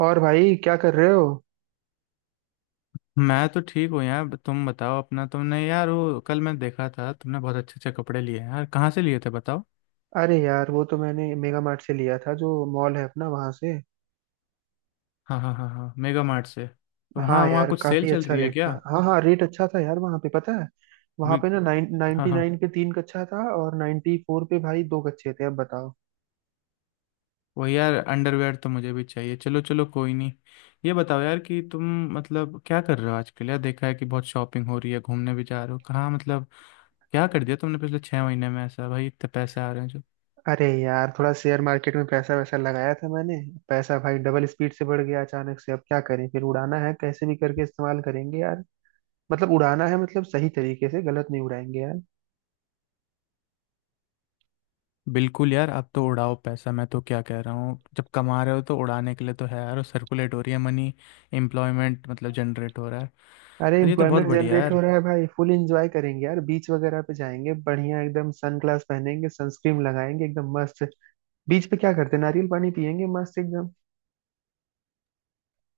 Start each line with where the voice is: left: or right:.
right: और भाई क्या कर रहे हो?
left: मैं तो ठीक हूँ यार। तुम बताओ अपना। तुमने यार वो कल मैं देखा था, तुमने बहुत अच्छे अच्छे कपड़े लिए हैं यार, कहाँ से लिए थे बताओ।
right: अरे यार, वो तो मैंने मेगा मार्ट से लिया था, जो मॉल है अपना, वहां से।
left: हाँ हाँ हाँ हाँ, मेगा मार्ट से। तो
right: हाँ
left: वहाँ वहाँ
right: यार,
left: कुछ सेल
right: काफी
left: चल
right: अच्छा
left: रही है
right: रेट
left: क्या?
right: था। हाँ हाँ, रेट अच्छा था यार। वहां पे पता है, वहां
left: वी-
right: पे ना नाइन
left: हाँ
right: नाइनटी
left: हाँ।
right: नाइन पे तीन कच्चा था और 94 पे भाई दो कच्चे थे। अब बताओ।
left: वो यार अंडरवेयर तो मुझे भी चाहिए। चलो चलो, कोई नहीं। ये बताओ यार कि तुम, मतलब क्या कर रहे हो आजकल यार? देखा है कि बहुत शॉपिंग हो रही है, घूमने भी जा रहे हो कहाँ, मतलब क्या कर दिया तुमने पिछले 6 महीने में ऐसा? भाई इतने पैसे आ रहे हैं।
right: अरे यार, थोड़ा शेयर मार्केट में पैसा वैसा लगाया था मैंने। पैसा भाई डबल स्पीड से बढ़ गया अचानक से। अब क्या करें, फिर उड़ाना है, कैसे भी करके इस्तेमाल करेंगे यार। मतलब उड़ाना है, मतलब सही तरीके से, गलत नहीं उड़ाएंगे यार।
left: बिल्कुल यार, अब तो उड़ाओ पैसा। मैं तो क्या कह रहा हूँ, जब कमा रहे हो तो उड़ाने के लिए तो है यार, और सर्कुलेट हो रही है मनी, एम्प्लॉयमेंट मतलब जनरेट हो रहा है।
right: अरे,
left: और ये तो बहुत
right: एम्प्लॉयमेंट
left: बढ़िया है
right: जनरेट हो
left: यार।
right: रहा है भाई, फुल एंजॉय करेंगे यार, बीच वगैरह पे जाएंगे, बढ़िया एकदम, सन ग्लास पहनेंगे, सनस्क्रीन लगाएंगे, एकदम मस्त। बीच पे क्या करते हैं, नारियल पानी पियेंगे, मस्त एकदम।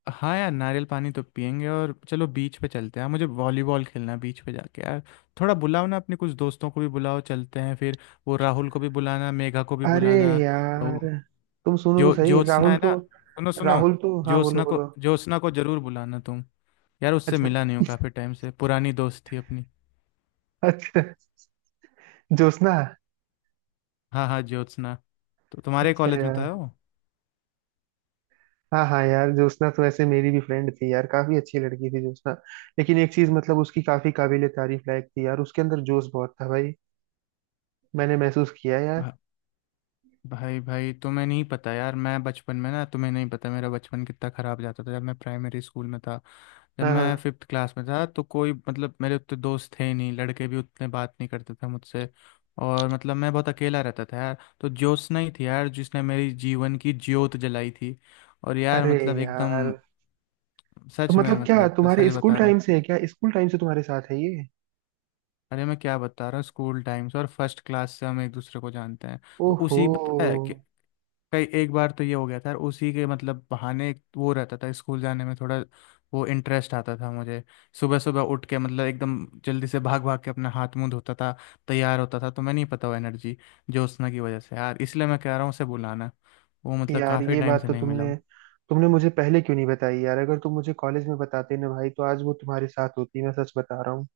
left: हाँ यार, नारियल पानी तो पियेंगे, और चलो बीच पे चलते हैं, मुझे वॉलीबॉल खेलना है बीच पे जाके यार। थोड़ा बुलाओ ना, अपने कुछ दोस्तों को भी बुलाओ, चलते हैं फिर। वो राहुल को भी बुलाना, मेघा को भी
right: अरे
left: बुलाना। वो
right: यार, तुम सुनो तो
left: जो
right: सही।
left: ज्योत्सना
right: राहुल
left: है ना,
right: तो
left: सुनो सुनो,
right: राहुल तो हाँ, बोलो
left: ज्योत्सना
right: बोलो।
left: को, ज्योत्सना को जरूर बुलाना तुम। यार उससे
right: अच्छा,
left: मिला नहीं हूँ काफ़ी टाइम से, पुरानी दोस्त थी अपनी।
right: अच्छा, ज्योत्सना।
left: हाँ हाँ ज्योत्सना। तो तुम्हारे
right: अच्छा
left: कॉलेज में तो
right: यार,
left: है वो।
right: हाँ हाँ यार, ज्योत्सना तो ऐसे मेरी भी फ्रेंड थी यार। काफी अच्छी लड़की थी ज्योत्सना। लेकिन एक चीज मतलब उसकी काफी काबिले तारीफ लायक थी यार, उसके अंदर जोश बहुत था भाई। मैंने महसूस किया यार।
left: भा, भाई भाई तुम्हें नहीं पता यार, मैं बचपन में ना, तुम्हें नहीं पता मेरा बचपन कितना ख़राब जाता था। जब मैं प्राइमरी स्कूल में था, जब
right: हाँ हाँ।
left: मैं फिफ्थ क्लास में था, तो कोई मतलब मेरे उतने दोस्त थे ही नहीं, लड़के भी उतने बात नहीं करते थे मुझसे, और मतलब मैं बहुत अकेला रहता था यार। तो ज्योत्सना ही थी यार जिसने मेरी जीवन की ज्योत जलाई थी, और यार
right: अरे
left: मतलब एकदम,
right: यार, तो
left: सच में,
right: मतलब क्या
left: मतलब
right: तुम्हारे
left: सच
right: स्कूल
left: बता रहा हूँ।
right: टाइम से है क्या, स्कूल टाइम से तुम्हारे साथ है ये?
left: अरे मैं क्या बता रहा हूँ, स्कूल टाइम से, और फर्स्ट क्लास से हम एक दूसरे को जानते हैं। तो
right: ओहो।
left: उसी पता है कि, कई एक बार तो ये हो गया था, और उसी के मतलब बहाने एक, वो रहता था स्कूल जाने में थोड़ा वो इंटरेस्ट आता था मुझे। सुबह सुबह उठ के मतलब एकदम जल्दी से, भाग भाग के अपना हाथ मुंह धोता था, तैयार होता था। तो मैं नहीं पता वो एनर्जी, जोशना की वजह से यार। इसलिए मैं कह रहा हूँ उसे बुलाना। वो मतलब
right: यार
left: काफ़ी
right: ये
left: टाइम
right: बात
left: से
right: तो
left: नहीं मिला
right: तुमने
left: हूँ।
right: तुमने मुझे पहले क्यों नहीं बताई यार? अगर तुम मुझे कॉलेज में बताते ना भाई, तो आज वो तुम्हारे साथ होती, मैं सच बता रहा हूँ।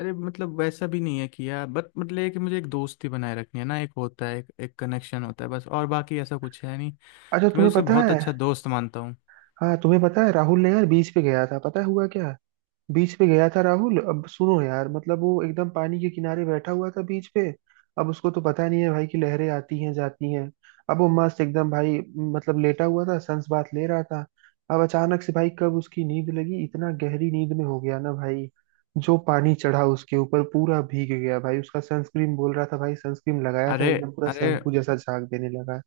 left: अरे मतलब वैसा भी नहीं है कि यार, बट मतलब ये कि मुझे एक दोस्ती बनाए रखनी है ना। एक होता है एक कनेक्शन होता है बस, और बाकी ऐसा कुछ है नहीं।
right: अच्छा,
left: कि मैं
right: तुम्हें
left: उसे
right: पता
left: बहुत
right: है।
left: अच्छा दोस्त मानता हूँ।
right: हाँ, तुम्हें पता है राहुल ने यार, बीच पे गया था, पता है हुआ क्या? बीच पे गया था राहुल। अब सुनो यार, मतलब वो एकदम पानी के किनारे बैठा हुआ था बीच पे। अब उसको तो पता नहीं है भाई कि लहरें आती हैं जाती हैं। अब वो मस्त एकदम भाई, मतलब लेटा हुआ था, सन्स बाथ ले रहा था। अब अचानक से भाई, कब उसकी नींद लगी, इतना गहरी नींद में हो गया ना भाई। जो पानी चढ़ा उसके ऊपर, पूरा भीग गया भाई। उसका सनस्क्रीन बोल रहा था भाई, सनस्क्रीन लगाया था
left: अरे,
right: एकदम, पूरा
left: अरे,
right: शैम्पू जैसा झाग देने लगा।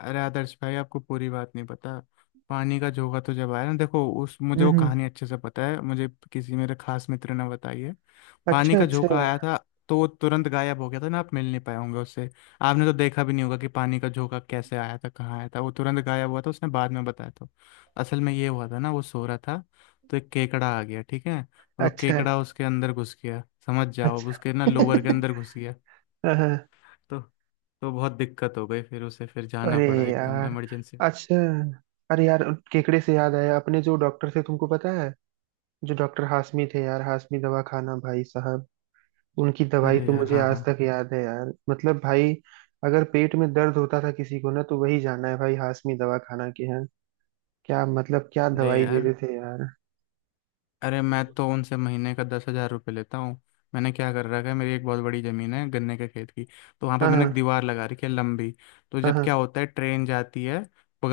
left: अरे आदर्श भाई आपको पूरी बात नहीं पता। पानी का जोगा तो जब आया ना, देखो उस, मुझे
right: हम्म
left: वो
right: हम्म।
left: कहानी अच्छे से पता है, मुझे किसी मेरे खास मित्र ने बताई है। पानी
right: अच्छा,
left: का
right: अच्छा।
left: झोंका आया था, तो वो तुरंत गायब हो गया था ना। आप मिल नहीं पाए होंगे उससे। आपने तो देखा भी नहीं होगा कि पानी का झोंका कैसे आया था, कहाँ आया था। वो तुरंत गायब हुआ था, उसने बाद में बताया था। असल में ये हुआ था ना, वो सो रहा था, तो एक केकड़ा आ गया, ठीक है। और वो
right: अच्छा,
left: केकड़ा उसके अंदर घुस गया, समझ जाओ, अब
right: अच्छा।
left: उसके ना लोवर के अंदर घुस गया।
right: हाँ, हाँ।
left: तो तो बहुत दिक्कत हो गई, फिर उसे फिर जाना
right: अरे
left: पड़ा एकदम
right: यार।
left: इमरजेंसी।
right: अच्छा। अरे यार, केकड़े से याद आया, अपने जो डॉक्टर थे, तुमको पता है, जो डॉक्टर हाशमी थे यार, हाशमी दवा खाना, भाई साहब। उनकी दवाई
left: अरे
right: तो
left: यार
right: मुझे
left: हाँ
right: आज
left: हाँ।
right: तक याद है यार, मतलब भाई, अगर पेट में दर्द होता था किसी को ना, तो वही जाना है भाई, हाशमी दवा खाना के यहाँ। क्या मतलब, क्या
left: अरे
right: दवाई
left: यार।
right: देते थे यार?
left: अरे मैं तो उनसे महीने का 10,000 रुपये लेता हूँ। मैंने क्या कर रखा है, मेरी एक बहुत बड़ी ज़मीन है गन्ने के खेत की। तो वहाँ पे
right: हाँ
left: मैंने एक
right: हाँ।
left: दीवार लगा रखी है लंबी। तो
right: हाँ
left: जब क्या
right: हाँ।
left: होता है, ट्रेन जाती है,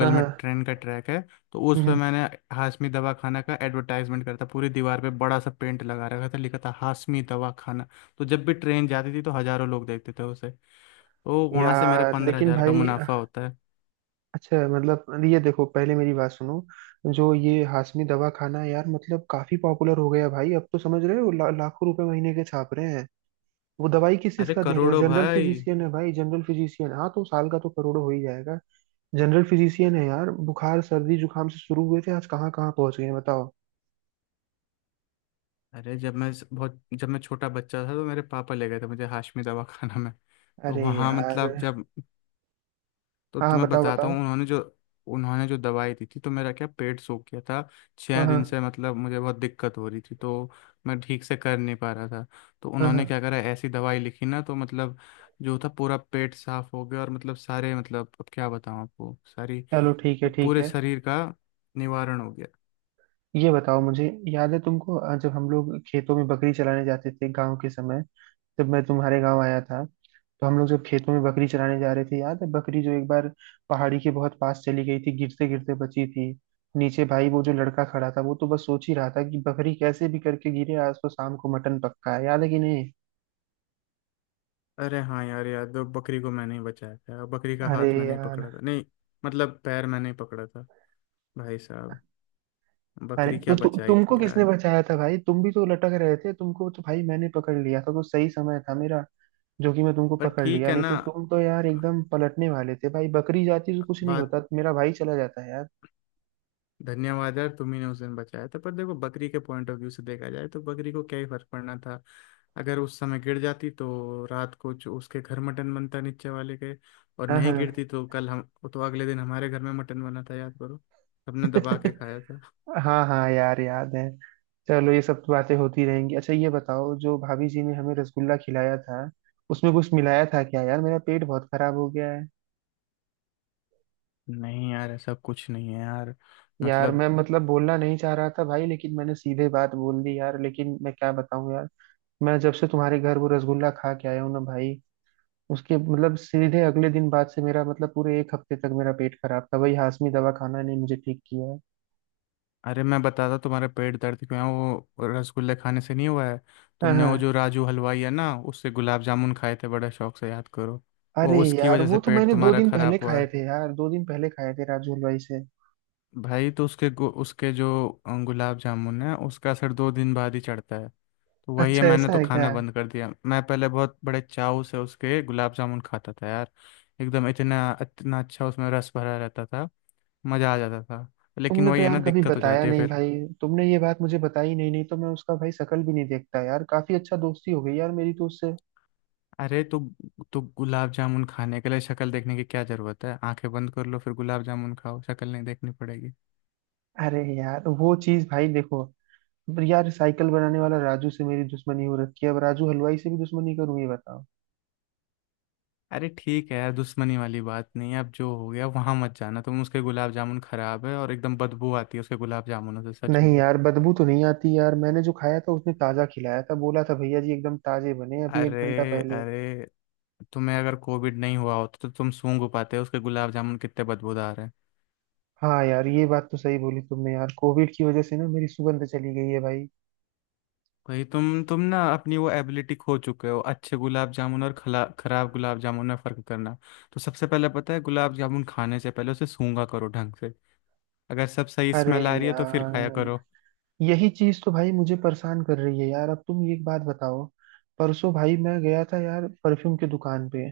right: हाँ
left: में
right: हाँ।
left: ट्रेन का ट्रैक है। तो उस पर
right: हम्म,
left: मैंने हाशमी दवाखाना का एडवर्टाइजमेंट करता, पूरी दीवार पे बड़ा सा पेंट लगा रखा था, लिखा था हाशमी दवाखाना। तो जब भी ट्रेन जाती थी तो हज़ारों लोग देखते थे उसे। तो वहाँ से मेरा
right: यार
left: पंद्रह
right: लेकिन
left: हजार का
right: भाई,
left: मुनाफा होता है।
right: अच्छा मतलब ये देखो, पहले मेरी बात सुनो। जो ये हाशमी दवा खाना है यार, मतलब काफी पॉपुलर हो गया भाई, अब तो समझ रहे हो, लाखों रुपए महीने के छाप रहे हैं। वो दवाई किस चीज
left: अरे
right: का दे रहे हैं,
left: करोड़ों
right: जनरल
left: भाई।
right: फिजिशियन है भाई, जनरल फिजिशियन। हाँ, तो साल का तो करोड़ों हो ही जाएगा। जनरल फिजिशियन है यार, बुखार सर्दी जुकाम से शुरू हुए थे, आज कहाँ कहाँ पहुंच गए हैं, बताओ।
left: अरे जब मैं छोटा बच्चा था, तो मेरे पापा ले गए थे मुझे हाशमी दवाखाना में। तो
right: अरे
left: वहाँ
right: यार।
left: मतलब जब, तो
right: हाँ हाँ,
left: तुम्हें
right: बताओ
left: बताता
right: बताओ।
left: हूँ उन्होंने जो दवाई दी थी, तो मेरा क्या पेट सूख गया था।
right: हाँ
left: 6 दिन
right: हाँ।
left: से मतलब मुझे बहुत दिक्कत हो रही थी, तो मैं ठीक से कर नहीं पा रहा था। तो
right: हाँ
left: उन्होंने
right: हाँ।
left: क्या करा, ऐसी दवाई लिखी ना तो मतलब, जो था पूरा पेट साफ हो गया, और मतलब सारे, मतलब अब क्या बताऊँ आपको सारी,
right: चलो ठीक है,
left: मतलब
right: ठीक
left: पूरे
right: है।
left: शरीर का निवारण हो गया।
right: ये बताओ मुझे, याद है तुमको, जब हम लोग खेतों में बकरी चराने जाते थे गाँव के समय, जब मैं तुम्हारे गांव आया था, तो हम लोग जब खेतों में बकरी चराने जा रहे थे, याद है बकरी जो एक बार पहाड़ी के बहुत पास चली गई थी, गिरते गिरते बची थी। नीचे भाई वो जो लड़का खड़ा था, वो तो बस सोच ही रहा था कि बकरी कैसे भी करके गिरे, आज तो शाम को मटन पक्का है। याद है कि नहीं?
left: अरे हाँ यार याद है, बकरी को मैंने ही बचाया था, और बकरी का
right: अरे
left: हाथ मैंने ही
right: यार,
left: पकड़ा था, नहीं, मतलब पैर मैंने ही पकड़ा था। भाई साहब,
right: अरे
left: बकरी
right: तो
left: क्या बचाई
right: तुमको
left: थी
right: किसने
left: यार।
right: बचाया था भाई, तुम भी तो लटक रहे थे, तुमको तो भाई मैंने पकड़ लिया था, तो सही समय था मेरा जो कि मैं तुमको
left: पर
right: पकड़
left: ठीक
right: लिया,
left: है
right: नहीं
left: ना
right: तो तुम तो यार एकदम पलटने वाले थे भाई। बकरी जाती तो कुछ नहीं
left: बात।
right: होता, मेरा भाई चला जाता है यार।
left: धन्यवाद यार, तुम्ही ने उस दिन बचाया था। पर देखो बकरी के पॉइंट ऑफ व्यू से देखा जाए, तो बकरी को क्या ही फर्क पड़ना था। अगर उस समय गिर जाती तो रात को जो उसके घर मटन बनता नीचे वाले के, और
right: हाँ हाँ।
left: नहीं गिरती तो कल हम, तो अगले दिन हमारे घर में मटन बना था, याद करो, सबने दबा के खाया था।
right: हाँ हाँ यार, याद है। चलो ये सब तो बातें होती रहेंगी। अच्छा ये बताओ, जो भाभी जी ने हमें रसगुल्ला खिलाया था, उसमें कुछ मिलाया था क्या यार? मेरा पेट बहुत खराब हो गया है।
left: नहीं यार, ऐसा कुछ नहीं है यार,
right: यार
left: मतलब।
right: मैं मतलब बोलना नहीं चाह रहा था भाई, लेकिन मैंने सीधे बात बोल दी यार, लेकिन मैं क्या बताऊं यार, मैं जब से तुम्हारे घर वो रसगुल्ला खा के आया हूँ ना भाई, उसके मतलब सीधे अगले दिन बाद से मेरा, मतलब पूरे 1 हफ्ते तक मेरा पेट खराब था भाई, हाशमी दवा खाना ने मुझे ठीक किया है।
left: अरे मैं बताता तुम्हारे पेट दर्द क्यों है, वो रसगुल्ले खाने से नहीं हुआ है।
right: हाँ
left: तुमने वो जो
right: हाँ।
left: राजू हलवाई है ना, उससे गुलाब जामुन खाए थे बड़े शौक से, याद करो,
right: अरे
left: वो उसकी
right: यार,
left: वजह
right: वो
left: से
right: तो
left: पेट
right: मैंने दो
left: तुम्हारा
right: दिन पहले
left: खराब हुआ
right: खाए
left: है।
right: थे यार, 2 दिन पहले खाए थे राजू हलवाई से।
left: भाई तो उसके गु-, उसके जो गुलाब जामुन है, उसका असर 2 दिन बाद ही चढ़ता है। तो वही है,
right: अच्छा,
left: मैंने
right: ऐसा
left: तो
right: है क्या?
left: खाना बंद कर दिया। मैं पहले बहुत बड़े चाव से उसके गुलाब जामुन खाता था यार, एकदम, इतना इतना अच्छा, उसमें रस भरा रहता था, मज़ा आ जाता था। लेकिन
right: तुमने तो
left: वही है ना,
right: यार कभी
left: दिक्कत हो
right: बताया
left: जाती है
right: नहीं
left: फिर।
right: भाई, तुमने ये बात मुझे बताई नहीं, नहीं तो मैं उसका भाई शकल भी नहीं देखता यार, काफी अच्छा दोस्ती हो गई यार मेरी तो उससे।
left: अरे तो गुलाब जामुन खाने के लिए शक्ल देखने की क्या जरूरत है। आंखें बंद कर लो फिर गुलाब जामुन खाओ, शक्ल नहीं देखनी पड़ेगी।
right: अरे यार, वो चीज भाई देखो यार, साइकिल बनाने वाला राजू से मेरी दुश्मनी हो रखी है, अब राजू हलवाई से भी दुश्मनी करूँ, ये बताओ।
left: अरे ठीक है यार, दुश्मनी वाली बात नहीं है। अब जो हो गया, वहां मत जाना तुम, उसके गुलाब जामुन खराब है, और एकदम बदबू आती है उसके गुलाब जामुनों से, सच
right: नहीं
left: में।
right: यार, बदबू तो नहीं आती यार, मैंने जो खाया था उसने ताजा खिलाया था, बोला था भैया जी एकदम ताजे बने अभी 1 घंटा
left: अरे,
right: पहले।
left: अरे, तुम्हें अगर कोविड नहीं हुआ होता, तो तुम सूंघ पाते उसके गुलाब जामुन कितने बदबूदार हैं।
right: हाँ यार, ये बात तो सही बोली तुमने यार, कोविड की वजह से ना मेरी सुगंध चली गई है भाई।
left: भाई तुम ना अपनी वो एबिलिटी खो चुके हो, अच्छे गुलाब जामुन और खला खराब गुलाब जामुन में फर्क करना। तो सबसे पहले पता है, गुलाब जामुन खाने से पहले उसे सूंघा करो ढंग से, अगर सब सही
right: अरे
left: स्मेल आ रही है, तो फिर खाया
right: यार,
left: करो।
right: यही चीज तो भाई मुझे परेशान कर रही है यार। अब तुम एक बात बताओ, परसों भाई मैं गया था यार, परफ्यूम की दुकान पे।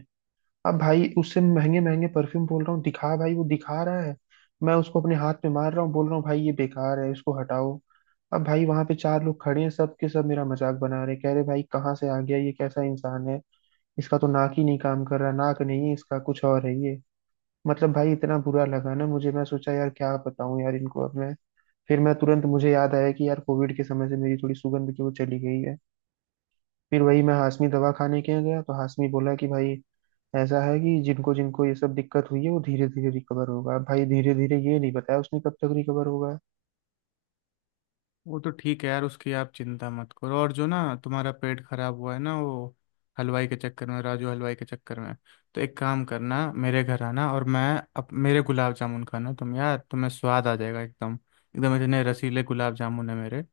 right: अब भाई उससे महंगे महंगे परफ्यूम बोल रहा हूँ दिखा, भाई वो दिखा रहा है, मैं उसको अपने हाथ में मार रहा हूँ, बोल रहा हूँ भाई ये बेकार है, इसको हटाओ। अब भाई वहां पे चार लोग खड़े हैं, सब के सब मेरा मजाक बना रहे, कह रहे भाई कहाँ से आ गया, ये कैसा इंसान है, इसका तो नाक ही नहीं काम कर रहा, नाक नहीं है इसका, कुछ और है ये। मतलब भाई इतना बुरा लगा ना मुझे, मैं सोचा यार क्या बताऊं यार इनको अब मैं, फिर मैं तुरंत, मुझे याद आया कि यार कोविड के समय से मेरी थोड़ी सुगंध की वो चली गई है। फिर वही मैं हाशमी दवा खाने के यहाँ गया, तो हाशमी बोला कि भाई, ऐसा है कि जिनको जिनको ये सब दिक्कत हुई है, वो धीरे धीरे रिकवर होगा। अब भाई धीरे धीरे ये नहीं बताया उसने कब तक रिकवर होगा।
left: वो तो ठीक है यार, उसकी आप चिंता मत करो। और जो ना तुम्हारा पेट खराब हुआ है ना, वो हलवाई के चक्कर में, राजू हलवाई के चक्कर में। तो एक काम करना, मेरे घर आना, और मैं, अब मेरे गुलाब जामुन खाना तुम यार, तुम्हें स्वाद आ जाएगा एकदम, एकदम इतने रसीले गुलाब जामुन है मेरे।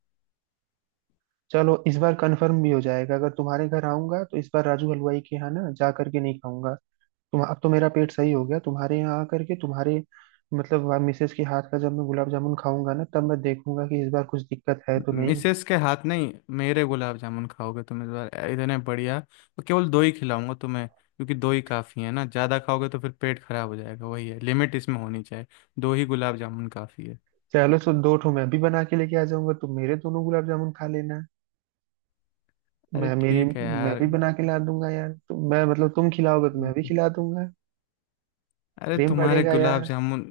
right: चलो इस बार कंफर्म भी हो जाएगा, अगर तुम्हारे घर आऊंगा तो इस बार राजू हलवाई के यहाँ ना जा करके नहीं खाऊंगा। तुम, अब तो मेरा पेट सही हो गया तुम्हारे यहाँ आ करके, तुम्हारे मतलब वहाँ मिसेज के हाथ का जब मैं गुलाब जामुन खाऊंगा ना, तब मैं देखूंगा कि इस बार कुछ दिक्कत है तो नहीं।
left: मिसेस के हाथ नहीं, मेरे गुलाब जामुन खाओगे तुम इस बार, इतने बढ़िया। और केवल दो ही खिलाऊंगा तुम्हें, क्योंकि दो ही काफ़ी है ना, ज़्यादा खाओगे तो फिर पेट खराब हो जाएगा। वही है, लिमिट इसमें होनी चाहिए, दो ही गुलाब जामुन काफ़ी है।
right: चलो, तो दो ठो मैं भी बना के लेके आ जाऊंगा, तुम मेरे दोनों गुलाब जामुन खा लेना।
left: अरे
right: मैं मेरी
left: ठीक है
right: मैं
left: यार,
right: भी बना के ला दूंगा यार, तो मैं मतलब तुम खिलाओगे तो मैं
left: ठीक
right: भी
left: है।
right: खिला दूंगा।
left: अरे
right: प्रेम
left: तुम्हारे
right: बढ़ेगा
left: गुलाब
right: यार।
left: जामुन,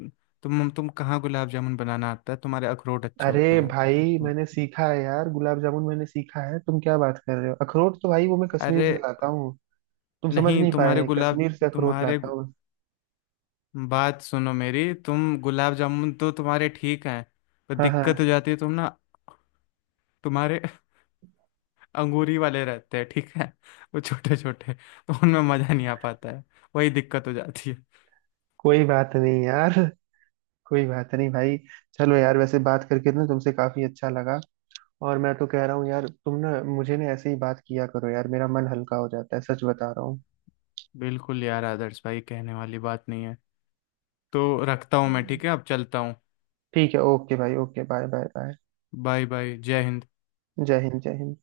left: तुम कहाँ, गुलाब जामुन बनाना आता है तुम्हारे? अखरोट अच्छे होते
right: अरे
left: हैं
right: भाई मैंने सीखा है यार, गुलाब जामुन मैंने सीखा है, तुम क्या बात कर रहे हो? अखरोट तो भाई वो मैं कश्मीर
left: अरे
right: से लाता हूँ। तुम समझ
left: नहीं,
right: नहीं
left: तुम्हारे
right: पाए,
left: गुलाब,
right: कश्मीर से अखरोट
left: तुम्हारे
right: लाता
left: गु-
right: हूँ।
left: बात सुनो मेरी, तुम गुलाब जामुन तो तुम्हारे ठीक हैं, पर
right: हाँ
left: दिक्कत हो
right: हाँ।
left: जाती है तुम ना, तुम्हारे अंगूरी वाले रहते हैं, ठीक है, वो छोटे छोटे, तो उनमें मजा नहीं आ पाता है, वही दिक्कत हो जाती है।
right: कोई बात नहीं यार, कोई बात नहीं भाई। चलो यार, वैसे बात करके ना तुमसे काफी अच्छा लगा। और मैं तो कह रहा हूँ यार, तुम ना मुझे ना ऐसे ही बात किया करो यार, मेरा मन हल्का हो जाता है, सच बता रहा हूँ।
left: बिल्कुल यार आदर्श भाई, कहने वाली बात नहीं है। तो रखता हूँ मैं, ठीक है, अब चलता हूँ।
right: ठीक है, ओके भाई, okay, bye bye bye.
left: Bye bye, जय हिंद।
right: जय हिंद, जय हिंद।